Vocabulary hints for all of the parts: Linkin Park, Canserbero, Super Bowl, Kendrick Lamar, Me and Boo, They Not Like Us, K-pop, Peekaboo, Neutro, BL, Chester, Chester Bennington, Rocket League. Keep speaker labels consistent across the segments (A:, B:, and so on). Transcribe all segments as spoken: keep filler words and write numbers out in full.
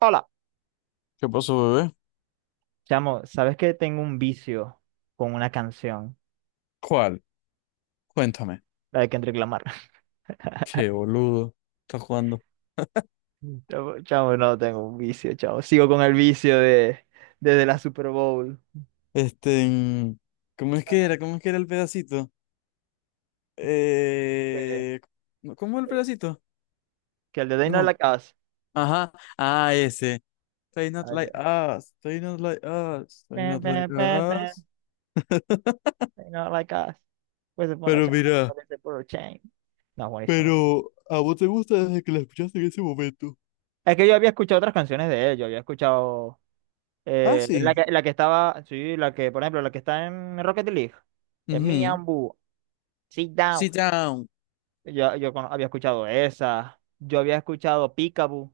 A: Hola.
B: ¿Qué pasó, bebé?
A: Chamo, ¿sabes que tengo un vicio con una canción?
B: ¿Cuál? Cuéntame.
A: La de Kendrick Lamar.
B: Qué boludo. Estás jugando.
A: Chamo, chamo, no tengo un vicio, chamo. Sigo con el vicio de desde la Super Bowl.
B: Este, en- ¿Cómo es que era? ¿Cómo es que era el pedacito?
A: Que,
B: Eh, ¿cómo cómo el pedacito?
A: que el de They Not
B: No.
A: Like Us.
B: Ajá. Ah, ese. They not
A: Ah, ya.
B: like us. They not like us. They
A: Ba,
B: not like
A: ba, ba, ba,
B: us.
A: They Not Like Us. Pues se pone a
B: Pero
A: chamo,
B: mira,
A: parece puro chain. No, buenísimo.
B: pero a vos te gusta desde que la escuchaste en ese momento.
A: Es que yo había escuchado otras canciones de él. Yo había escuchado
B: Ah,
A: eh, la
B: sí.
A: que, la que estaba, sí, la que, por ejemplo, la que está en Rocket League. Es Me
B: Ujú.
A: and Boo. Sit down.
B: Sit down.
A: Yo, yo cono- había escuchado esa. Yo había escuchado Peekaboo.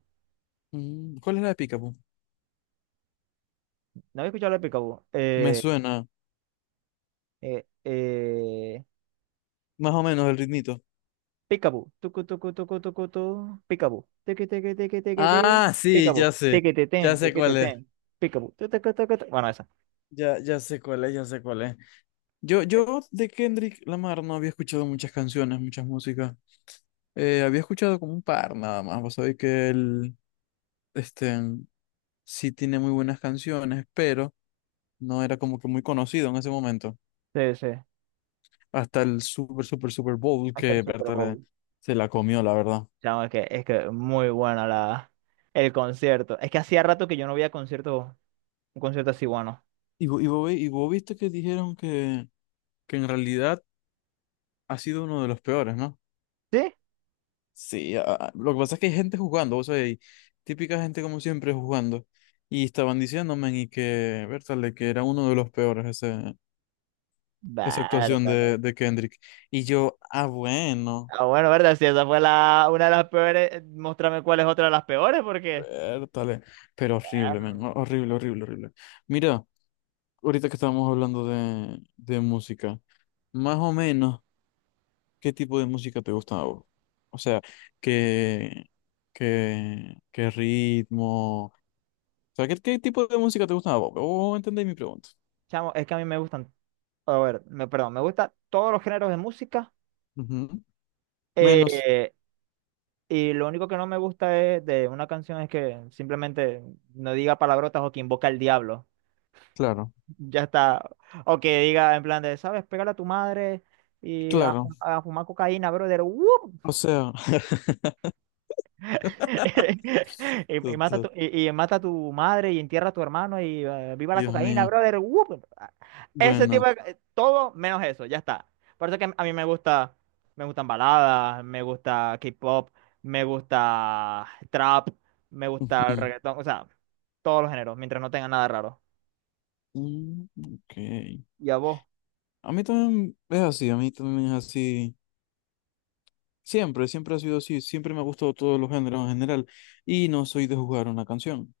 B: Mm, ¿cuál es la de Picapo?
A: ¿No había escuchado la de Peekaboo?
B: Me
A: Eh,
B: suena
A: eh, eh,
B: más o menos el ritmito.
A: Peekaboo. Tucu, tucu, tucu, tucu, tu. Peekaboo. Teque, teque, teque, teque, te.
B: Ah, sí,
A: Peekaboo.
B: ya sé,
A: Teque, te, ten,
B: ya sé
A: teque, te,
B: cuál es,
A: ten. Peekaboo. Tu, tucu, tucu, tu, tu. Bueno, esa.
B: ya, ya sé cuál es, ya sé cuál es. Yo,
A: eh,
B: yo de Kendrick Lamar no había escuchado muchas canciones, muchas músicas. Eh, había escuchado como un par nada más. Vos sabés que él, este, sí tiene muy buenas canciones, pero no era como que muy conocido en ese momento.
A: Sí, sí.
B: Hasta el Super, Super, Super Bowl
A: Hasta el
B: que
A: Super
B: Berta le-
A: Bowl.
B: se la comió, la verdad.
A: Chamo, es que, es que muy buena la, el concierto. Es que hacía rato que yo no veía concierto, un concierto así bueno.
B: Y, vo- y, vos, ve- y vos viste que dijeron que, que en realidad ha sido uno de los peores, ¿no?
A: ¿Sí?
B: Sí, a- a- lo que pasa es que hay gente jugando, o sea, hay típica gente como siempre jugando. Y estaban diciéndome y que, Bertale, que era uno de los peores ese, esa
A: Vale,
B: actuación
A: vale.
B: de, de Kendrick. Y yo, ah, bueno,
A: Ah, bueno, verdad, si esa fue la, una de las peores, eh, muéstrame cuál es otra de las peores, porque...
B: Bertale, pero horrible, men,
A: Perro.
B: ho- horrible, horrible, horrible. Mira, ahorita que estábamos hablando de, de música, más o menos, ¿qué tipo de música te gusta a vos? O sea, ¿qué, qué, qué ritmo? Sea, ¿qué, qué tipo de música te gusta a vos? ¿Vos entendéis mi pregunta?
A: Chamo, es que a mí me gustan, a ver, me, perdón, me gustan todos los géneros de música,
B: Ujú. Menos,
A: eh, y lo único que no me gusta es de una canción es que simplemente no diga palabrotas o que invoca al diablo,
B: claro.
A: ya está, o que diga en plan de, ¿sabes? Pégale a tu madre y a,
B: Claro,
A: fu- a fumar cocaína, brother. ¡Wup!
B: o sea,
A: Y, y mata a
B: tota,
A: tu, y, y mata a tu madre y entierra a tu hermano y eh, viva la
B: Dios
A: cocaína,
B: mío.
A: brother. ¡Wup! Ese tipo
B: Bueno,
A: de, eh, todo menos eso, ya está. Por eso que a mí me gusta, me gustan baladas, me gusta K-pop, me gusta trap, me gusta el
B: ujú.
A: reggaetón, o sea, todos los géneros, mientras no tenga nada raro.
B: Mm, ok.
A: ¿Y a vos?
B: A mí también es así, a mí también es así. Siempre, siempre ha sido así, siempre me ha gustado todos los géneros en general y no soy de jugar una canción.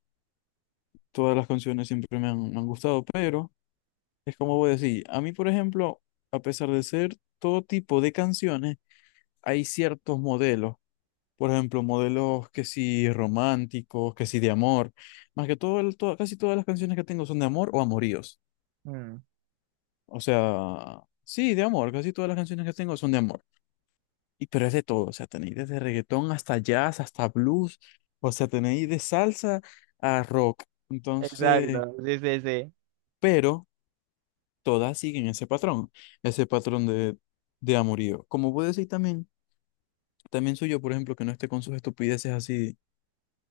B: Todas las canciones siempre me han, me han gustado, pero es como voy a decir, a mí, por ejemplo, a pesar de ser todo tipo de canciones, hay ciertos modelos. Por ejemplo, modelos que sí románticos, que sí de amor. Más que todo, el- to- casi todas las canciones que tengo son de amor o amoríos.
A: Mm,
B: O sea, sí, de amor. Casi todas las canciones que tengo son de amor. Y pero es de todo. O sea, tenéis desde reggaetón hasta jazz, hasta blues. O sea, tenéis de salsa a rock. Entonces,
A: exacto, sí, sí, sí.
B: pero todas siguen ese patrón. Ese patrón de, de amorío. Como puedo decir también, también soy yo, por ejemplo, que no esté con sus estupideces así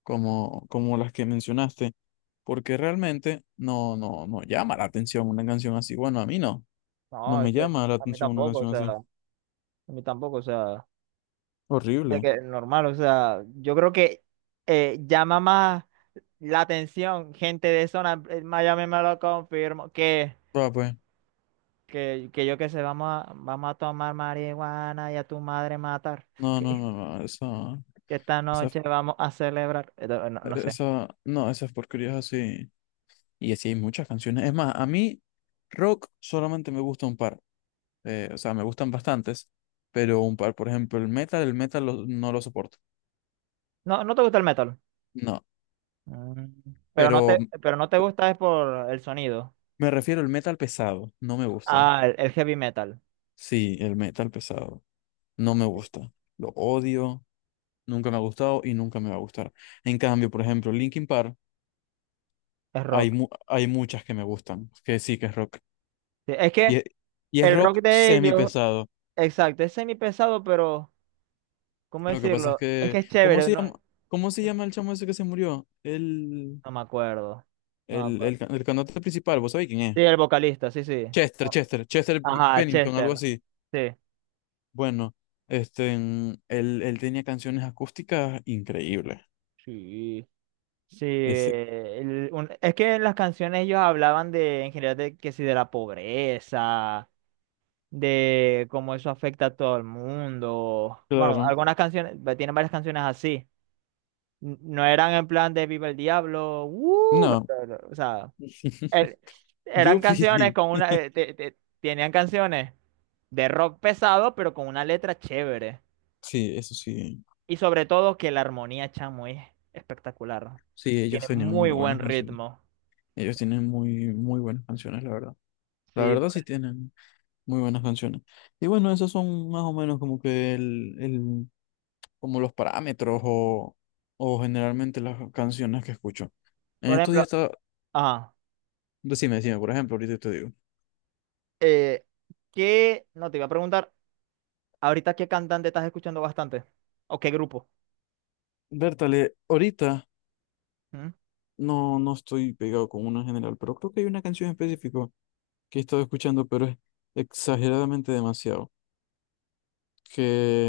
B: como, como las que mencionaste, porque realmente no, no, no llama la atención una canción así. Bueno, a mí no, no
A: No,
B: me
A: es que
B: llama la
A: a mí
B: atención una
A: tampoco, o
B: canción
A: sea,
B: así.
A: a mí tampoco, o sea. De
B: Horrible.
A: que normal, o sea, yo creo que eh, llama más la atención gente de zona, eh, Miami me lo confirmo, que,
B: Va, pues,
A: que, que yo que sé, vamos a, vamos a tomar marihuana y a tu madre matar,
B: no,
A: que,
B: no, no, no, esa,
A: que esta
B: esa,
A: noche vamos a celebrar. Eh, No, no no sé.
B: esa, no, esas porquerías así. Y así hay muchas canciones. Es más, a mí rock solamente me gusta un par, eh, o sea, me gustan bastantes, pero un par, por ejemplo, el metal, el metal lo- no lo soporto.
A: No, no te gusta el metal.
B: No,
A: Mm. Pero no
B: pero
A: te, pero no te gusta es por el sonido.
B: me refiero al metal pesado, no me gusta.
A: Ah, el, el heavy metal.
B: Sí, el metal pesado. No me gusta. Lo odio, nunca me ha gustado y nunca me va a gustar. En cambio, por ejemplo, Linkin Park,
A: Es
B: hay,
A: rock.
B: mu- hay muchas que me gustan, que sí que es rock.
A: Sí, es que
B: Y, es y es
A: el rock
B: rock
A: de
B: semi
A: ellos,
B: pesado.
A: exacto, es semi pesado, pero... ¿Cómo
B: Lo que pasa es
A: decirlo? Es que
B: que,
A: es
B: ¿cómo
A: chévere,
B: se
A: ¿no?
B: llama, cómo se
A: No
B: llama el chamo ese que se murió? El,
A: me acuerdo. No me
B: el, el,
A: acuerdo.
B: ca- el cantante principal, ¿vos sabéis quién
A: Sí,
B: es?
A: el vocalista, sí, sí.
B: Chester,
A: No.
B: Chester, Chester B-
A: Ajá,
B: Bennington, algo
A: Chester.
B: así.
A: Sí.
B: Bueno, este, en- él, él tenía canciones acústicas increíbles.
A: Sí. Sí.
B: Ese,
A: El- un- es que en las canciones ellos hablaban de, en general, de que sí, de la pobreza, de cómo eso afecta a todo el mundo. Bueno,
B: claro,
A: algunas canciones, va- tienen varias canciones así. N- No eran en plan de Viva el Diablo, ¡uh!
B: no.
A: No, no, o sea, er- eran canciones
B: Yupi.
A: con una, eh, te- te- tenían canciones de rock pesado, pero con una letra chévere.
B: Sí, eso sí.
A: Y sobre todo que la armonía, chamo, es espectacular.
B: Sí, ellos
A: Tiene
B: tenían
A: muy
B: muy
A: buen
B: buenas canciones.
A: ritmo.
B: Ellos tienen muy, muy buenas canciones, la verdad. La
A: Sí,
B: verdad
A: por, e,
B: sí tienen muy buenas canciones. Y bueno, esos son más o menos como que el, el, como los parámetros o, o generalmente las canciones que escucho. En
A: por
B: estos días
A: ejemplo,
B: estaba,
A: ah,
B: decime, decime, por ejemplo, ahorita te digo.
A: eh, ¿qué, no te iba a preguntar ahorita qué cantante estás escuchando bastante? ¿O qué grupo?
B: Bertale, ahorita
A: ¿Mm?
B: no, no estoy pegado con una en general, pero creo que hay una canción específica que he estado escuchando, pero es exageradamente demasiado. Que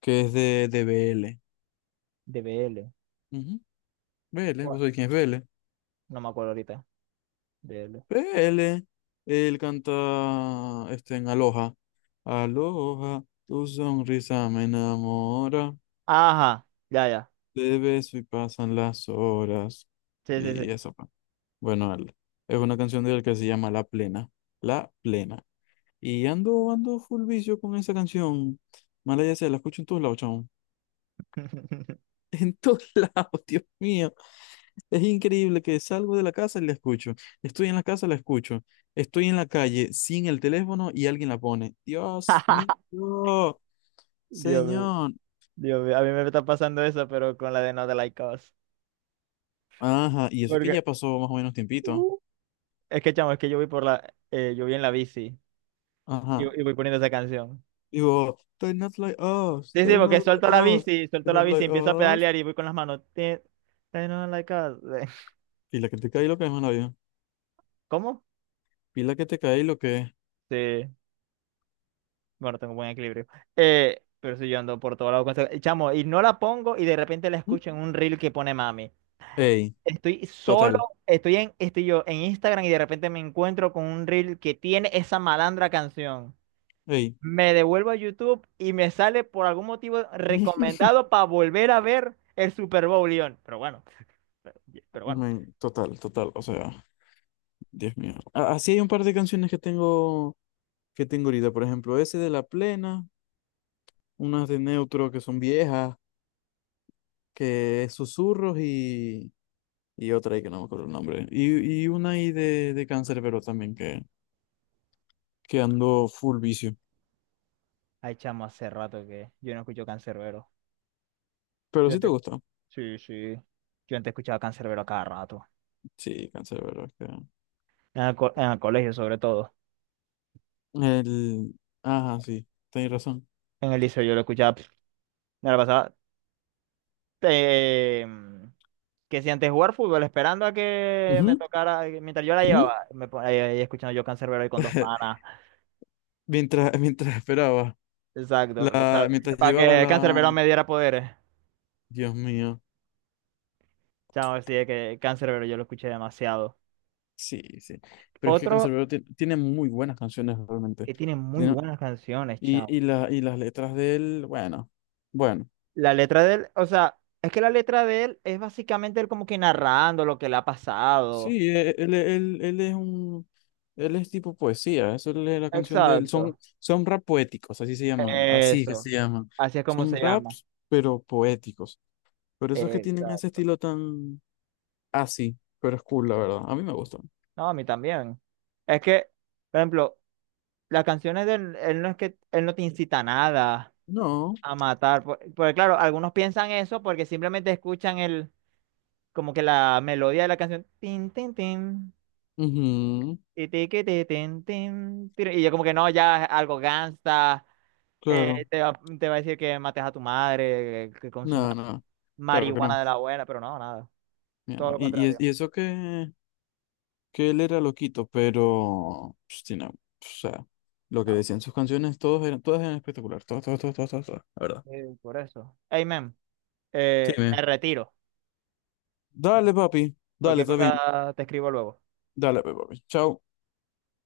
B: que es de, de B L.
A: De B L.
B: Ujú. BL,
A: ¿Cuál?
B: ¿vos sabés quién es B L?
A: No me acuerdo ahorita. B L.
B: B L, él canta este, en Aloha. Aloha, tu sonrisa me enamora,
A: Ajá, ya, ya.
B: te beso y pasan las horas.
A: Sí, sí,
B: Y
A: sí.
B: eso, pa. Bueno, él- es una canción de él que se llama La Plena. La Plena. Y ando, ando full vicio con esa canción. Mala ya sea, la escucho en todos lados, chamo. En todos lados, Dios mío. Es increíble que salgo de la casa y la escucho. Estoy en la casa, la escucho. Estoy en la calle sin el teléfono y alguien la pone. Dios mío,
A: Dios mío.
B: señor.
A: Dios mío, a mí me está pasando eso, pero con la de No de Like Us.
B: Ajá, y eso que
A: Porque,
B: ya pasó más o menos tiempito.
A: uh, es que, chamo, es que yo voy por la, eh, yo voy en la bici y,
B: Ajá.
A: y voy poniendo esa canción.
B: Digo, they're not like us,
A: Sí, sí,
B: they're
A: porque
B: not like
A: suelto la
B: us,
A: bici,
B: they're
A: suelto la
B: not
A: bici,
B: like
A: empiezo a
B: us.
A: pedalear y voy con las manos. Ti- They Don't Like Us.
B: Pila que te cae lo que es, mano.
A: ¿Cómo?
B: Pila que te cae lo que es.
A: Sí, bueno, tengo buen equilibrio. Eh, pero si yo ando por todo lado con esa- Chamo, y no la pongo y de repente la
B: ¿Mm?
A: escucho en un reel que pone mami.
B: Ey,
A: Estoy solo,
B: total,
A: estoy en, estoy yo en Instagram y de repente me encuentro con un reel que tiene esa malandra canción.
B: ey.
A: Me devuelvo a YouTube y me sale por algún motivo recomendado para volver a ver el Super Bowl León. Pero bueno, pero, pero bueno.
B: Men, total, total, o sea. Dios mío. A- Así hay un par de canciones que tengo, que tengo ahorita. Por ejemplo, ese de La Plena, unas de Neutro que son viejas, que es Susurros y, y otra ahí que no me acuerdo el nombre. Y, y una ahí de, de Canserbero también que, que ando full vicio.
A: Ay, chamo, hace rato que yo no escucho Canserbero.
B: Pero
A: Yo
B: sí te
A: antes,
B: gusta.
A: sí, sí. Yo antes escuchaba Canserbero a cada rato.
B: Sí, Canserbero. es que-
A: En el, co- en el colegio, sobre todo.
B: El... Ajá, sí, tenés razón.
A: En el liceo yo lo escuchaba. pf, Me la pasaba. eh, mm, que si antes jugar fútbol, esperando a que me
B: Ujú,
A: tocara, eh, mientras yo la
B: ujú.
A: llevaba, me ponía ahí ahí escuchando yo Canserbero ahí con dos panas.
B: Mientras, mientras esperaba,
A: Exacto.
B: la, mientras
A: Para
B: llevabas
A: que
B: la...
A: Canserbero me diera poderes.
B: Dios mío.
A: Chao, sí, es que pero yo lo escuché demasiado.
B: Sí, sí. Pero es que
A: Otro
B: Canserbero ti- tiene muy buenas canciones realmente.
A: que tiene muy
B: Tiene-
A: buenas canciones, chao.
B: y, y, la, y las letras de él, bueno, bueno.
A: La letra de él, o sea, es que la letra de él es básicamente él como que narrando lo que le ha pasado.
B: Sí, e- él, él, él es un, él es tipo poesía. Eso es la la canción de él. Son,
A: Exacto.
B: son rap poéticos, así se llaman. Así que
A: Eso.
B: se llaman.
A: Así es como
B: Son
A: se llama.
B: raps, pero poéticos. Por eso es que tienen ese
A: Exacto.
B: estilo tan así. Pero es cool, la verdad. A mí me gusta.
A: No, a mí también. Es que, por ejemplo, las canciones de él, él no es que él no te incita a nada
B: No.
A: a matar. por- Porque, claro, algunos piensan eso porque simplemente escuchan el, como que la melodía de la canción. Tin, tin, tin.
B: Ujú.
A: Y te que te ten, ten. Y yo como que no, ya algo gangsta, eh,
B: Claro.
A: te va, te va a decir que mates a tu madre, que, que consuma
B: Nada, nada. Claro que
A: marihuana
B: no.
A: de la buena, pero no, nada,
B: Mi
A: todo
B: hermano.
A: lo
B: Y, y, es-
A: contrario.
B: y eso que. Que él era loquito, pero, pues, tiene- o sea, lo que
A: No,
B: decían sus canciones, todos eran, todas eran espectacular, todas, todas, todas, todas, todas, todas, la verdad.
A: eh, por eso. Amen.
B: Sí,
A: Eh, me
B: me-
A: retiro.
B: Dale, papi, dale,
A: Cualquier
B: está bien,
A: cosa te escribo luego.
B: dale, pues, papi, chao.